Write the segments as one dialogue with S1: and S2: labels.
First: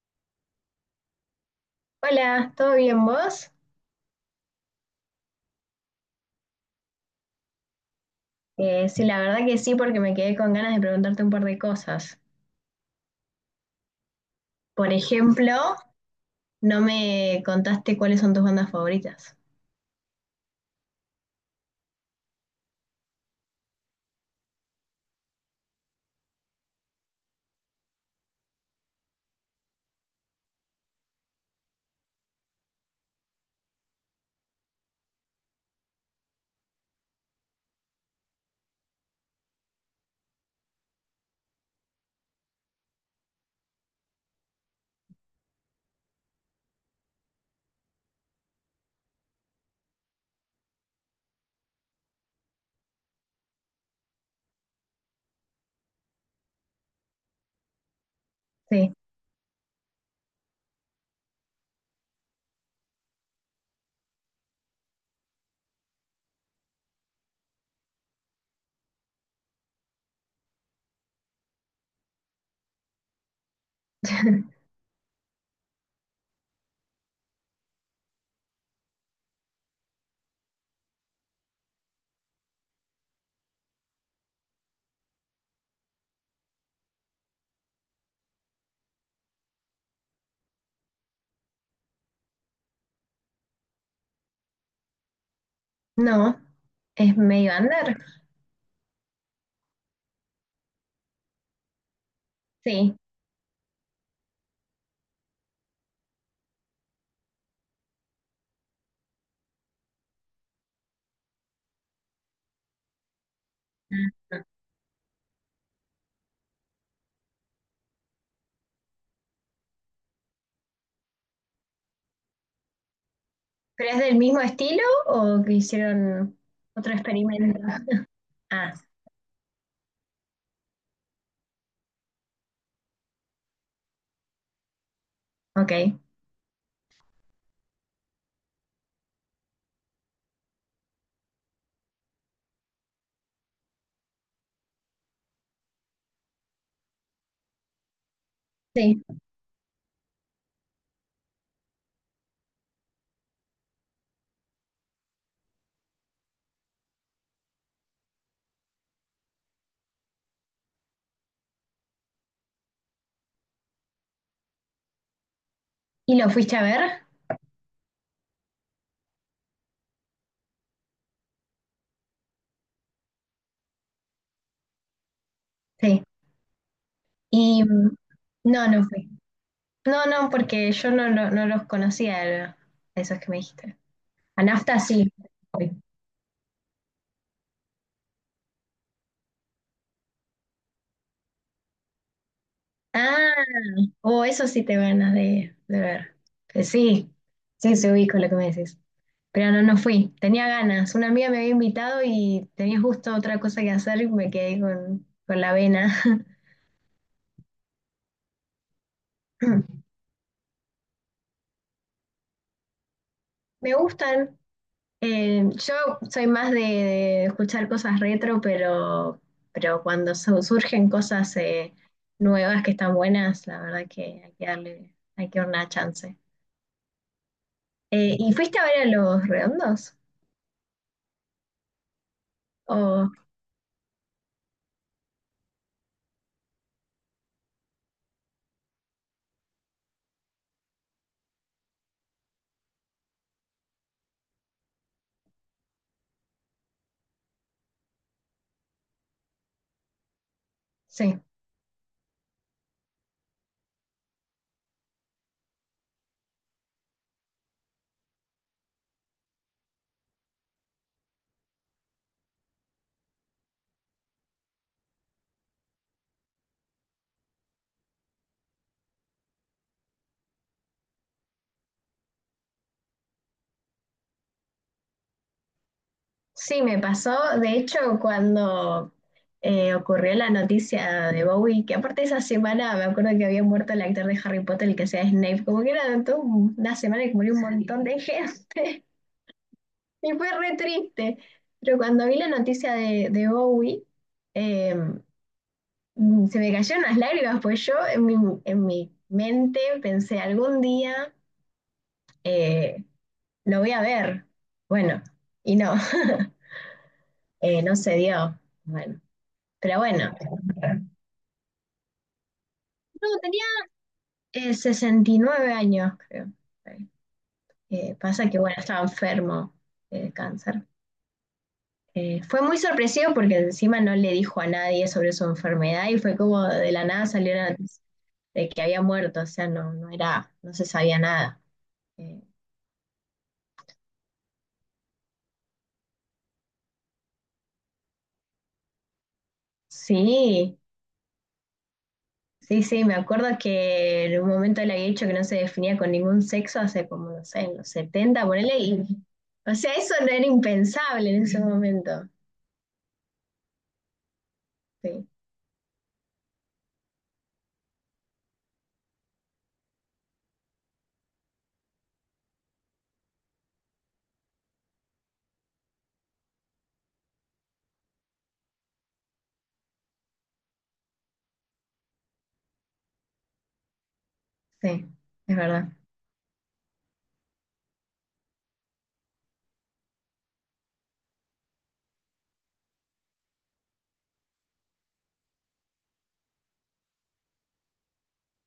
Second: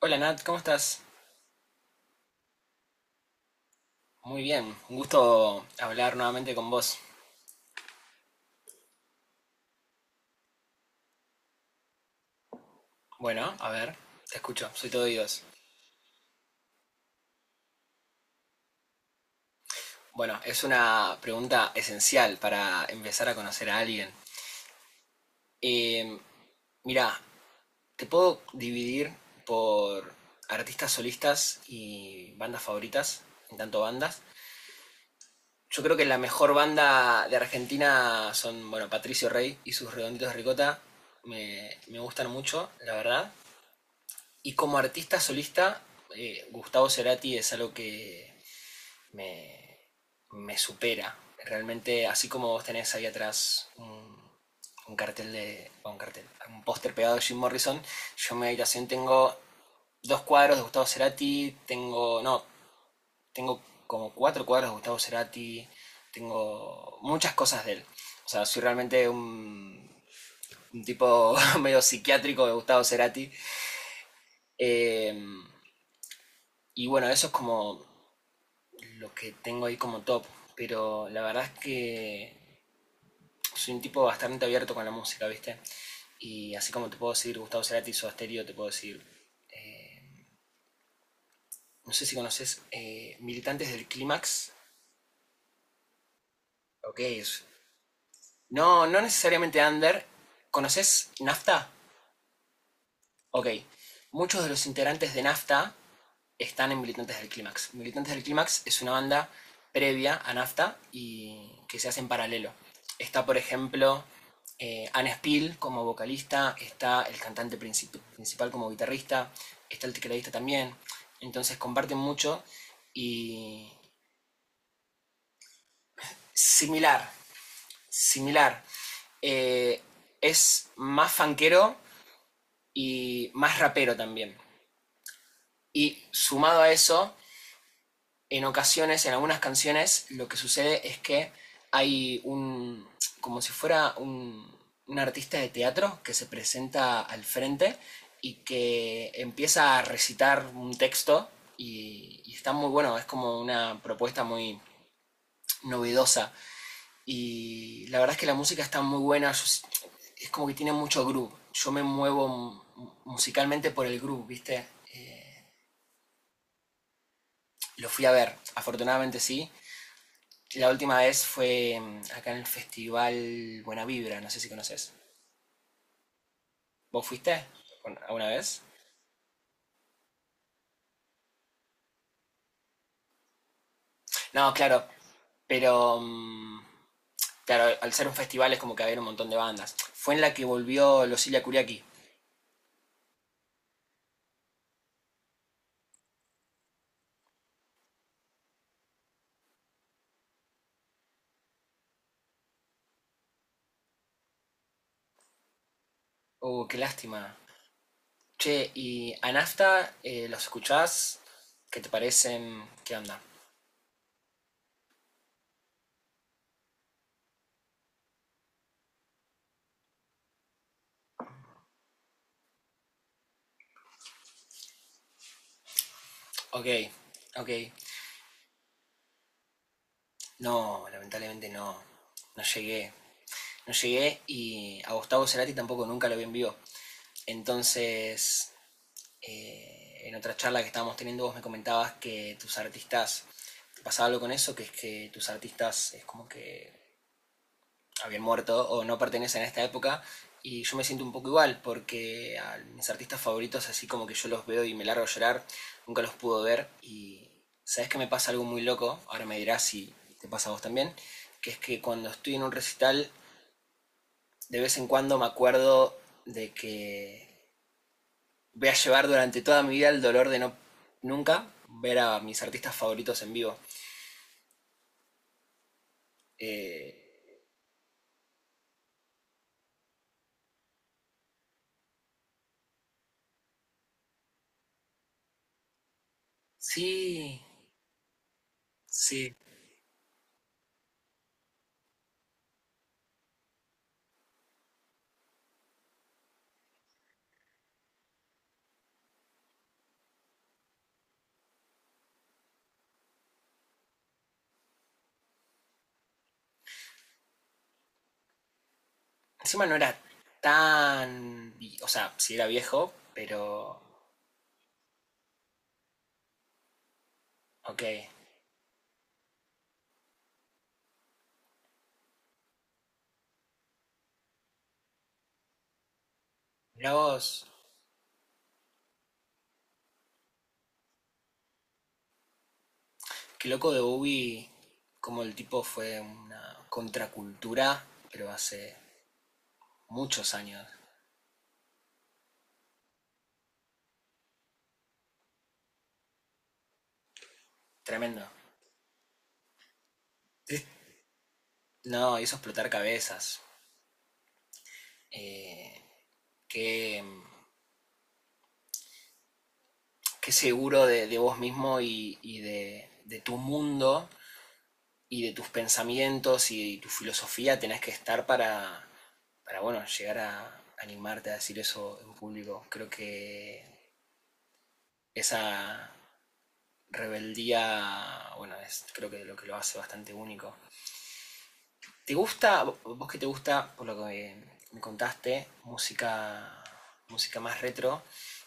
S1: Hola Nat, ¿cómo estás?
S2: Hola, ¿todo bien vos?
S1: Muy bien, un gusto hablar nuevamente con vos.
S2: Sí, la verdad que sí, porque me quedé con ganas de preguntarte un par de cosas.
S1: Bueno, a ver, te escucho, soy
S2: Por
S1: todo oídos.
S2: ejemplo, no me contaste cuáles son tus bandas favoritas.
S1: Bueno, es una pregunta esencial para empezar a conocer a alguien. Eh, Mira, te puedo dividir por artistas solistas y bandas favoritas, en tanto bandas. Yo creo que la mejor banda de Argentina son, bueno, Patricio Rey y sus Redonditos de Ricota. Me gustan mucho, la verdad. Y como artista solista, Gustavo Cerati es algo que me, me supera. Realmente, así como vos tenés ahí atrás un cartel de, bueno, un cartel, un póster pegado de Jim Morrison, yo en mi habitación
S2: Sí.
S1: tengo dos cuadros de Gustavo Cerati, tengo, no, tengo como cuatro cuadros de Gustavo Cerati, tengo muchas cosas de él. O sea, soy realmente un tipo medio psiquiátrico de Gustavo Cerati. Eh, y bueno, eso es como los que tengo ahí como top. Pero la verdad es que soy un tipo bastante abierto con la música, ¿viste? Y así como te puedo decir Gustavo Cerati o Asterio, te puedo decir. Eh, no sé si conoces Militantes del Clímax.
S2: No,
S1: Ok,
S2: es
S1: es-
S2: medio under.
S1: No, no necesariamente Under. ¿Conoces Nafta?
S2: Sí.
S1: Ok. Muchos de los integrantes de Nafta están en Militantes del Clímax. Militantes del Clímax es una banda previa a Nafta y que se hace en paralelo. Está, por ejemplo,
S2: Ah,
S1: Anne Spill como vocalista, está el cantante principal como guitarrista, está el tecladista también. Entonces comparten mucho y
S2: ¿pero es del mismo estilo o que hicieron otro
S1: similar,
S2: experimento?
S1: similar.
S2: Ah,
S1: Eh, es más fanquero y más rapero también.
S2: ok.
S1: Y sumado a eso, en ocasiones, en algunas canciones, lo que sucede es que hay un, como si fuera un artista de teatro que se presenta al frente y
S2: Sí.
S1: que empieza a recitar un texto y está muy bueno, es como una propuesta muy novedosa y la verdad es que la música está muy buena, es como que tiene mucho groove, yo me muevo musicalmente por el groove, ¿viste? Eh,
S2: ¿Y lo fuiste a ver?
S1: lo fui a ver, afortunadamente sí, la última vez fue acá en el festival Buena Vibra, no sé si conoces.
S2: Sí.
S1: ¿Vos fuiste
S2: Y
S1: alguna vez?
S2: no, no fui. No, no, porque yo no los conocía, a esos que me dijiste. A
S1: No,
S2: Nafta
S1: claro,
S2: sí.
S1: pero claro, al ser un festival es como que había un montón de bandas. Fue en la que volvió Losilia Kuriaki.
S2: Ah, o eso sí te ganas de ver. Sí, sí, se ubico lo que me decís. Pero no, no fui. Tenía ganas. Una amiga me había invitado y tenía justo otra cosa que hacer y me quedé con la vena.
S1: Oh, qué lástima. Che, y a Nafta, ¿los escuchás? ¿Qué te parecen? ¿Qué onda?
S2: Me gustan. Yo soy más de escuchar cosas retro, pero cuando surgen cosas nuevas que están buenas, la verdad que hay que darle, hay que dar una chance.
S1: Ok, ok.
S2: ¿Y fuiste a ver a los redondos?
S1: No, lamentablemente no. No llegué.
S2: O
S1: No llegué y a Gustavo Cerati tampoco nunca lo vi en vivo. Entonces, en otra charla que estábamos teniendo vos me comentabas que tus artistas, ¿te pasaba algo con eso? Que es que tus artistas es como que habían muerto o no pertenecen a esta época y yo me siento un
S2: sí.
S1: poco igual porque a mis artistas favoritos así como que yo los veo y me largo a llorar, nunca los pudo ver y sabes que me pasa algo muy loco, ahora me dirás si te pasa a vos también, que es que cuando estoy en un recital de vez en cuando me acuerdo de que voy a llevar durante toda mi vida el dolor de no nunca ver a mis artistas favoritos en vivo.
S2: Sí, me pasó,
S1: Eh,
S2: de hecho, cuando ocurrió la noticia de Bowie, que aparte esa semana me acuerdo que había muerto el actor de Harry Potter, el que sea Snape, como que era toda una semana que murió un.
S1: sí,
S2: Sí. Montón de gente.
S1: sí.
S2: Y fue re triste. Pero cuando vi la noticia de Bowie, eh, se me cayeron las lágrimas, pues yo en mi mente pensé, algún día eh, lo voy a ver. Bueno, y no, no se dio. Bueno,
S1: Encima no
S2: pero
S1: era
S2: bueno,
S1: tan. O sea, sí era viejo, pero.
S2: 69 años, creo.
S1: Ok.
S2: Pasa que, bueno, estaba enfermo de cáncer. Fue muy sorpresivo porque encima no le dijo a nadie sobre su enfermedad y fue como de la
S1: Mirá
S2: nada salió
S1: vos,
S2: la noticia de que había muerto, o sea, no, no era, no se sabía nada. Eh,
S1: qué loco de Bowie, como el tipo fue una contracultura, pero hace muchos
S2: sí,
S1: años.
S2: sí, sí, me acuerdo que en un momento le había dicho que no se definía con ningún sexo hace como, no sé, en los
S1: Tremendo.
S2: 70, ponele, y, o sea, eso no era impensable en ese momento.
S1: No, hizo explotar cabezas.
S2: Sí.
S1: Eh, qué qué seguro de vos mismo y de tu mundo y de tus pensamientos y tu filosofía tenés que estar para bueno, llegar a animarte a decir eso en público. Creo que
S2: Sí, es verdad.
S1: esa rebeldía, bueno, es creo que lo hace bastante único. ¿Te gusta, vos que te gusta, por lo que me contaste, música más retro?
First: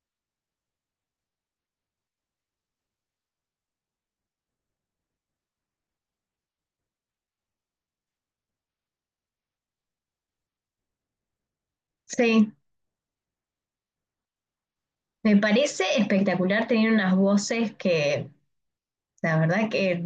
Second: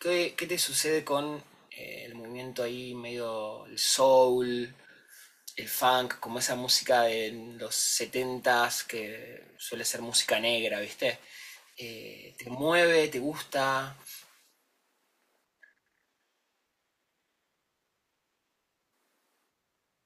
S1: ¿Qué te sucede con el movimiento ahí medio el soul, el funk, como esa música de los setentas que suele ser música negra, ¿viste? Te
S2: Sí,
S1: mueve, te gusta.
S2: me parece espectacular tener unas voces que, la verdad que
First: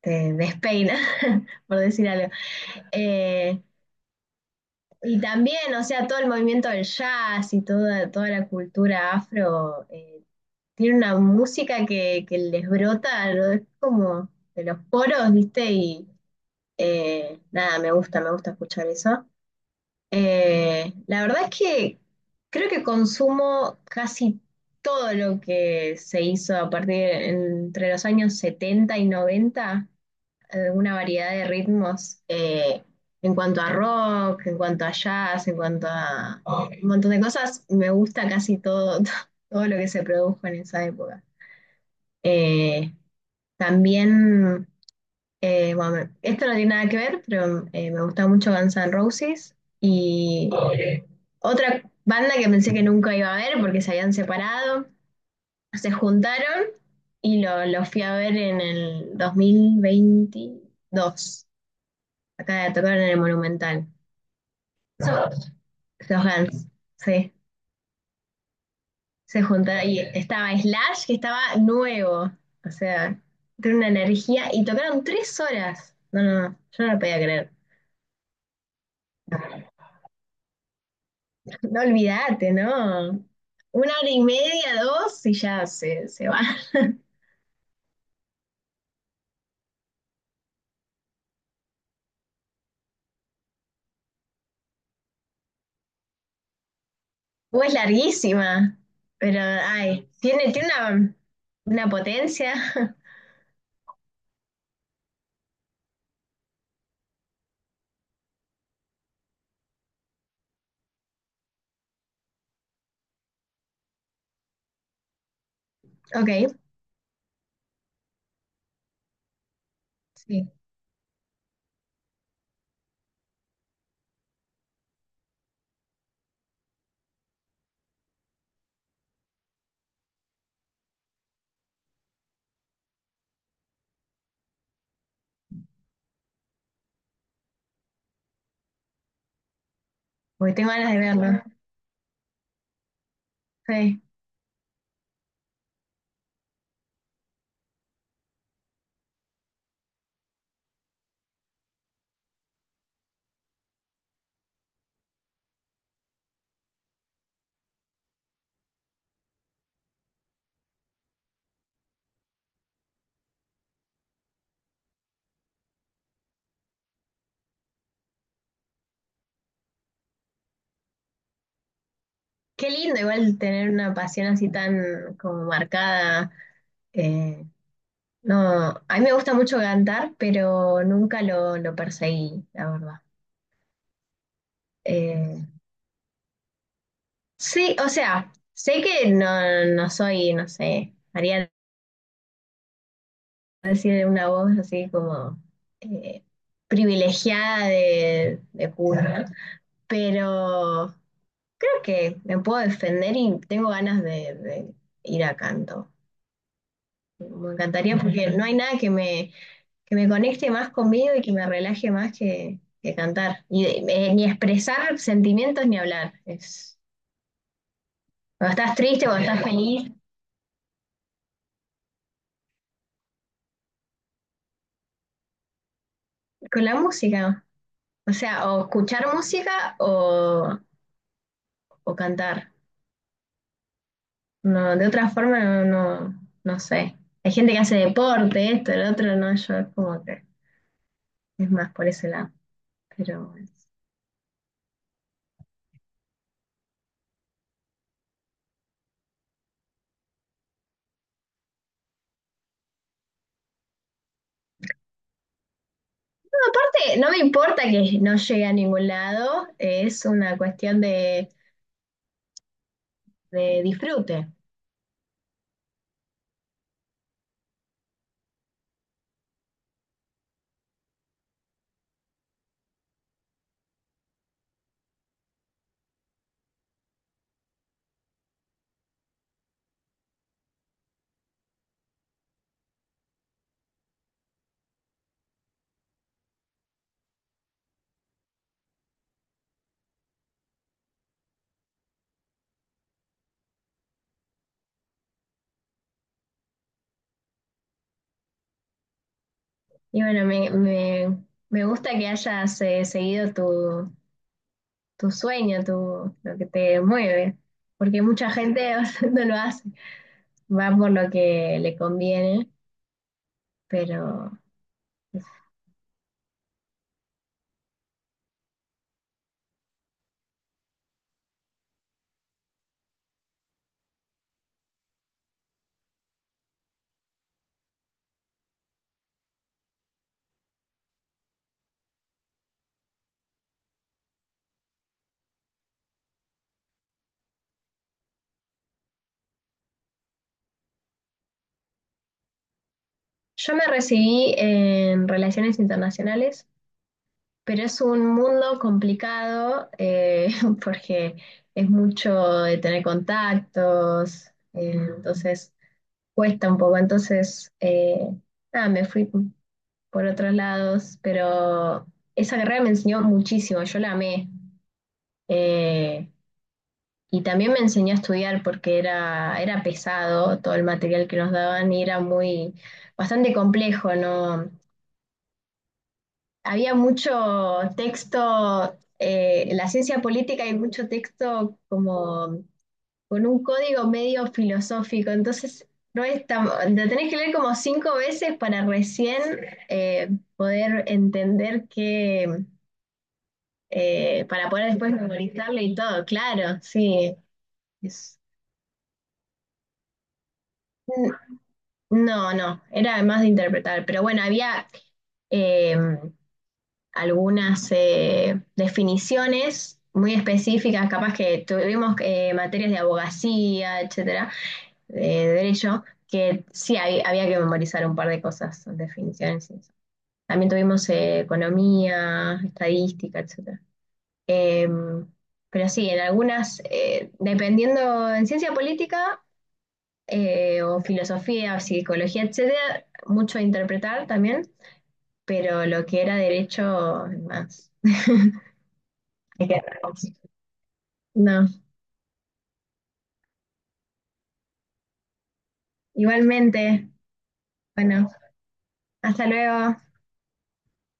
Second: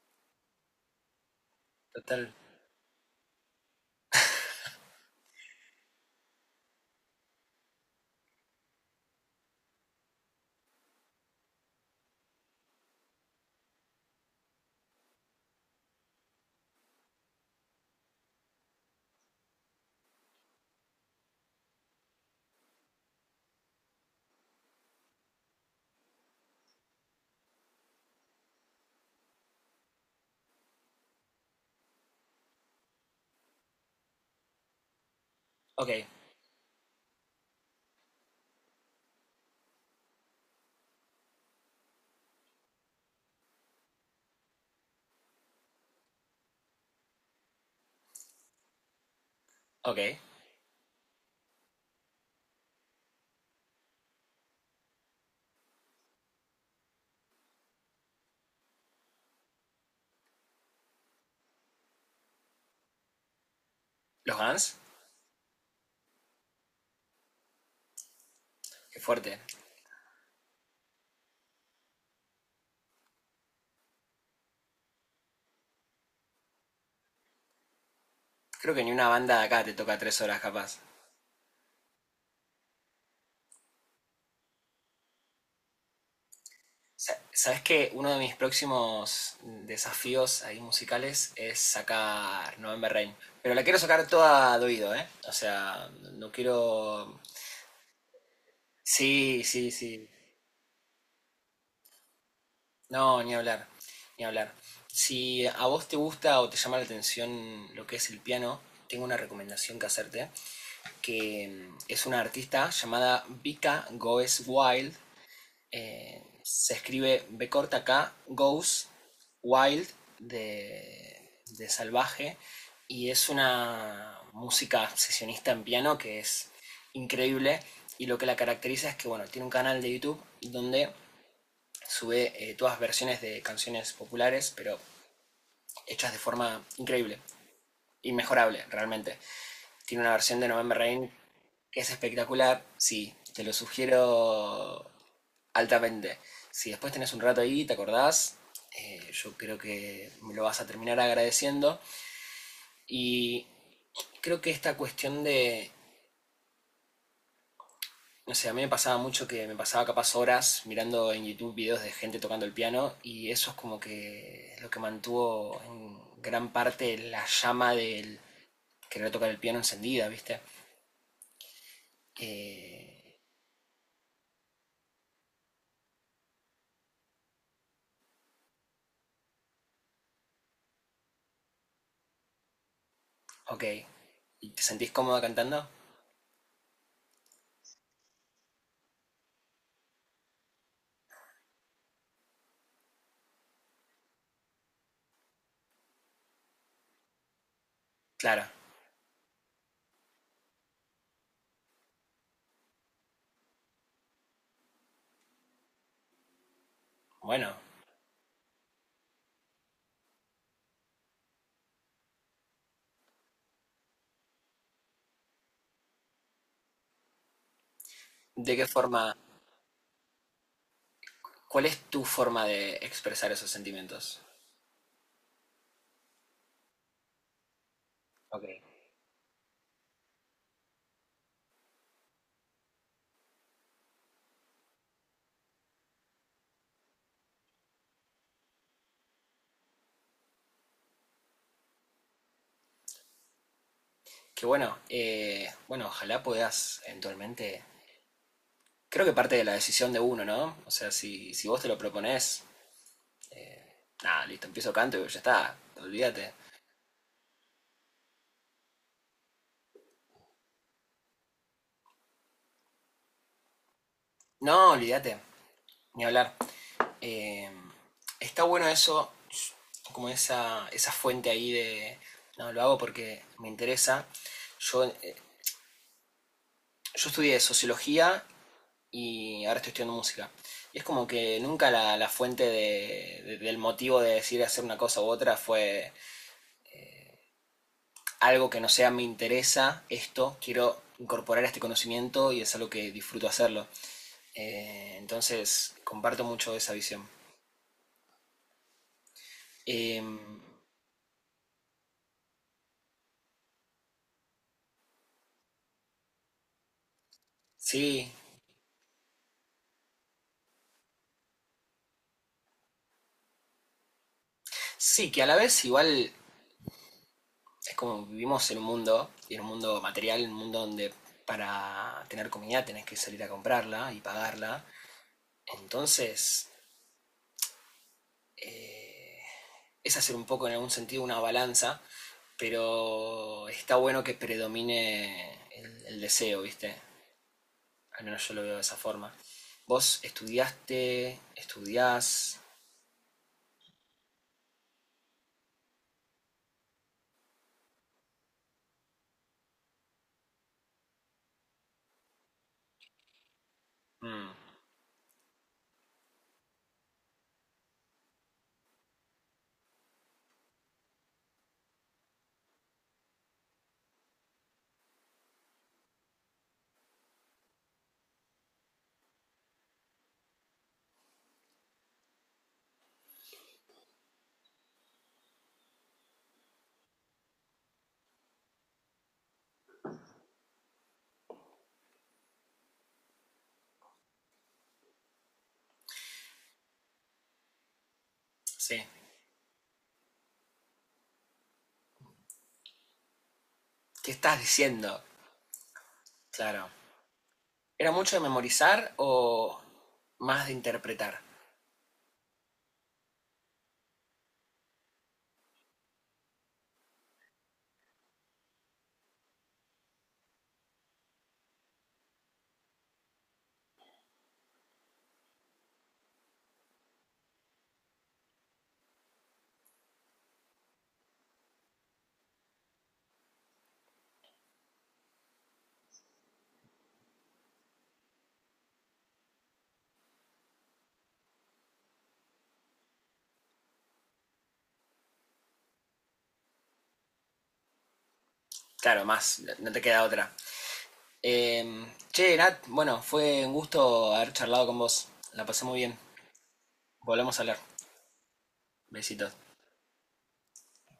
S2: te despeina, por decir
S1: Total.
S2: algo. Eh, y también, o sea, todo el movimiento del jazz y toda, toda la cultura afro, tiene una música que les brota, ¿no? Es como de los poros, ¿viste? Y nada, me gusta escuchar eso. La verdad es que creo que consumo casi todo lo que se hizo a partir entre los años 70 y noventa, una variedad de ritmos, en cuanto a rock, en cuanto a jazz, en cuanto
S1: Ok,
S2: a un montón de cosas. Me gusta casi todo, todo lo que se produjo en esa época. Eh, También, bueno, esto no tiene nada que ver, pero me gusta mucho Guns N' Roses.
S1: ok.
S2: Y otra banda que pensé que nunca iba a ver porque se habían separado, se juntaron y lo fui a ver en el 2022. Acá tocaron en el Monumental.
S1: ¿Los Guns?
S2: So- los Guns, sí.
S1: Qué fuerte.
S2: Se juntaron y estaba Slash, que estaba nuevo. O sea, tiene una energía y tocaron tres horas. No, no, no, yo no lo podía creer.
S1: Creo que ni una banda de acá te toca 3 horas capaz.
S2: No olvídate, ¿no? Una hora y media, dos y ya se va.
S1: Sabes que uno de mis próximos desafíos ahí musicales es sacar November Rain. Pero la quiero sacar toda de oído, ¿eh? O sea, no quiero.
S2: O es larguísima, pero
S1: Sí, sí, sí.
S2: ay, tiene, tiene una potencia.
S1: No, ni hablar, ni hablar. Si a vos te gusta o te llama la atención lo que es el piano, tengo una recomendación que hacerte, que es una artista llamada Vika Goes Wild.
S2: Ok,
S1: Se escribe B corta K, Goes Wild
S2: sí,
S1: de, de, salvaje. Y es una música sesionista en piano que es increíble. Y lo que la caracteriza es que, bueno, tiene un canal de YouTube donde sube todas versiones de canciones populares, pero hechas de forma increíble, inmejorable realmente. Tiene una versión de
S2: porque tengo
S1: November
S2: ganas de
S1: Rain
S2: verlo.
S1: que es espectacular, sí, te lo
S2: Sí.
S1: sugiero altamente. Si después tenés un rato ahí, te acordás, yo creo que me lo vas a terminar agradeciendo. Y creo que esta cuestión de. No sé, a mí me pasaba mucho que me pasaba capaz horas mirando en YouTube videos de gente tocando el piano y eso es como que lo que mantuvo en gran parte la llama del querer tocar el piano encendida, ¿viste?
S2: Qué lindo
S1: Eh,
S2: igual tener una pasión así tan como marcada. eh, no, a mí me gusta mucho cantar, pero nunca lo, lo perseguí, la verdad.
S1: ok, ¿y te sentís cómoda
S2: Eh,
S1: cantando?
S2: sí, o sea, sé que no, no soy, no sé, Ariana decir una voz así como eh, privilegiada
S1: Claro,
S2: de cuna, pero creo que me puedo defender y tengo ganas de ir a canto.
S1: bueno,
S2: Me encantaría porque no hay nada que me, que me conecte más conmigo y que me relaje más que cantar. Y, ni expresar sentimientos ni hablar. Es,
S1: ¿de
S2: cuando
S1: qué
S2: estás
S1: forma?
S2: triste, cuando estás feliz,
S1: ¿Cuál es tu forma de expresar esos sentimientos?
S2: con la música. O
S1: Ok,
S2: sea, o escuchar música o cantar. No, de otra forma no, no, no sé. Hay gente que hace deporte, esto, el otro, no, yo es como que es más por ese lado. Pero bueno.
S1: qué bueno, bueno, ojalá puedas eventualmente. Creo que parte de la decisión de uno, ¿no? O sea, si vos te lo propones, nada, listo, empiezo canto y ya está. Olvídate.
S2: No, aparte, no me importa que no llegue a ningún lado, es una cuestión de disfrute.
S1: No, olvídate. Ni hablar. Eh, Está bueno eso, como esa fuente ahí de. No, lo hago porque me interesa. Yo, eh, yo estudié sociología y ahora estoy estudiando música. Y es como que nunca la fuente del motivo de decir hacer una cosa u otra fue algo que no sea me interesa esto, quiero incorporar este conocimiento y es algo que disfruto hacerlo. Entonces, comparto mucho esa visión. Eh,
S2: Y bueno, me gusta que hayas seguido tu, tu sueño, tu, lo que te mueve, porque
S1: sí,
S2: mucha gente no lo hace, va por lo que le conviene, pero
S1: sí, que a la vez igual es como vivimos en un mundo, y en un mundo material, un mundo donde para tener comida tenés que salir a comprarla y pagarla. Entonces, eh, es hacer un poco en algún sentido una balanza, pero está bueno que predomine el deseo, ¿viste? Al menos yo lo veo de esa forma. Vos estudiaste, estudiás.
S2: yo me recibí en relaciones internacionales, pero es un mundo complicado porque es mucho de tener contactos,
S1: Mm,
S2: entonces cuesta un poco. Entonces, nada, me fui por otros lados, pero esa carrera me enseñó muchísimo, yo la amé. Eh, y también me enseñó a estudiar porque era, era pesado todo el material que nos daban y era muy, bastante complejo, ¿no? Había mucho texto, en la ciencia política hay mucho texto como con un código medio filosófico, entonces no es tan, lo tenés que leer como cinco veces para
S1: sí.
S2: recién eh, poder entender que,
S1: ¿Qué estás
S2: para poder
S1: diciendo?
S2: después memorizarlo y todo, claro,
S1: Claro.
S2: sí.
S1: ¿Era mucho
S2: es-
S1: de memorizar o más de interpretar?
S2: no, no, era más de interpretar, pero bueno, había... eh, Algunas definiciones muy específicas, capaz que tuvimos materias de abogacía, etcétera, de derecho, que sí había que memorizar un par de cosas, definiciones. Y eso. También tuvimos economía, estadística, etcétera. Em, pero sí, en algunas, dependiendo en ciencia política, o filosofía, o psicología, etcétera, mucho a interpretar también, pero lo que era derecho, más.
S1: Claro, más,
S2: Hay
S1: no
S2: que.
S1: no te queda otra.
S2: No,
S1: Eh, Che, Nat, bueno, fue un gusto haber charlado con vos. La pasé muy bien.
S2: igualmente.
S1: Volvemos a hablar.
S2: Bueno, hasta
S1: Besitos.
S2: luego.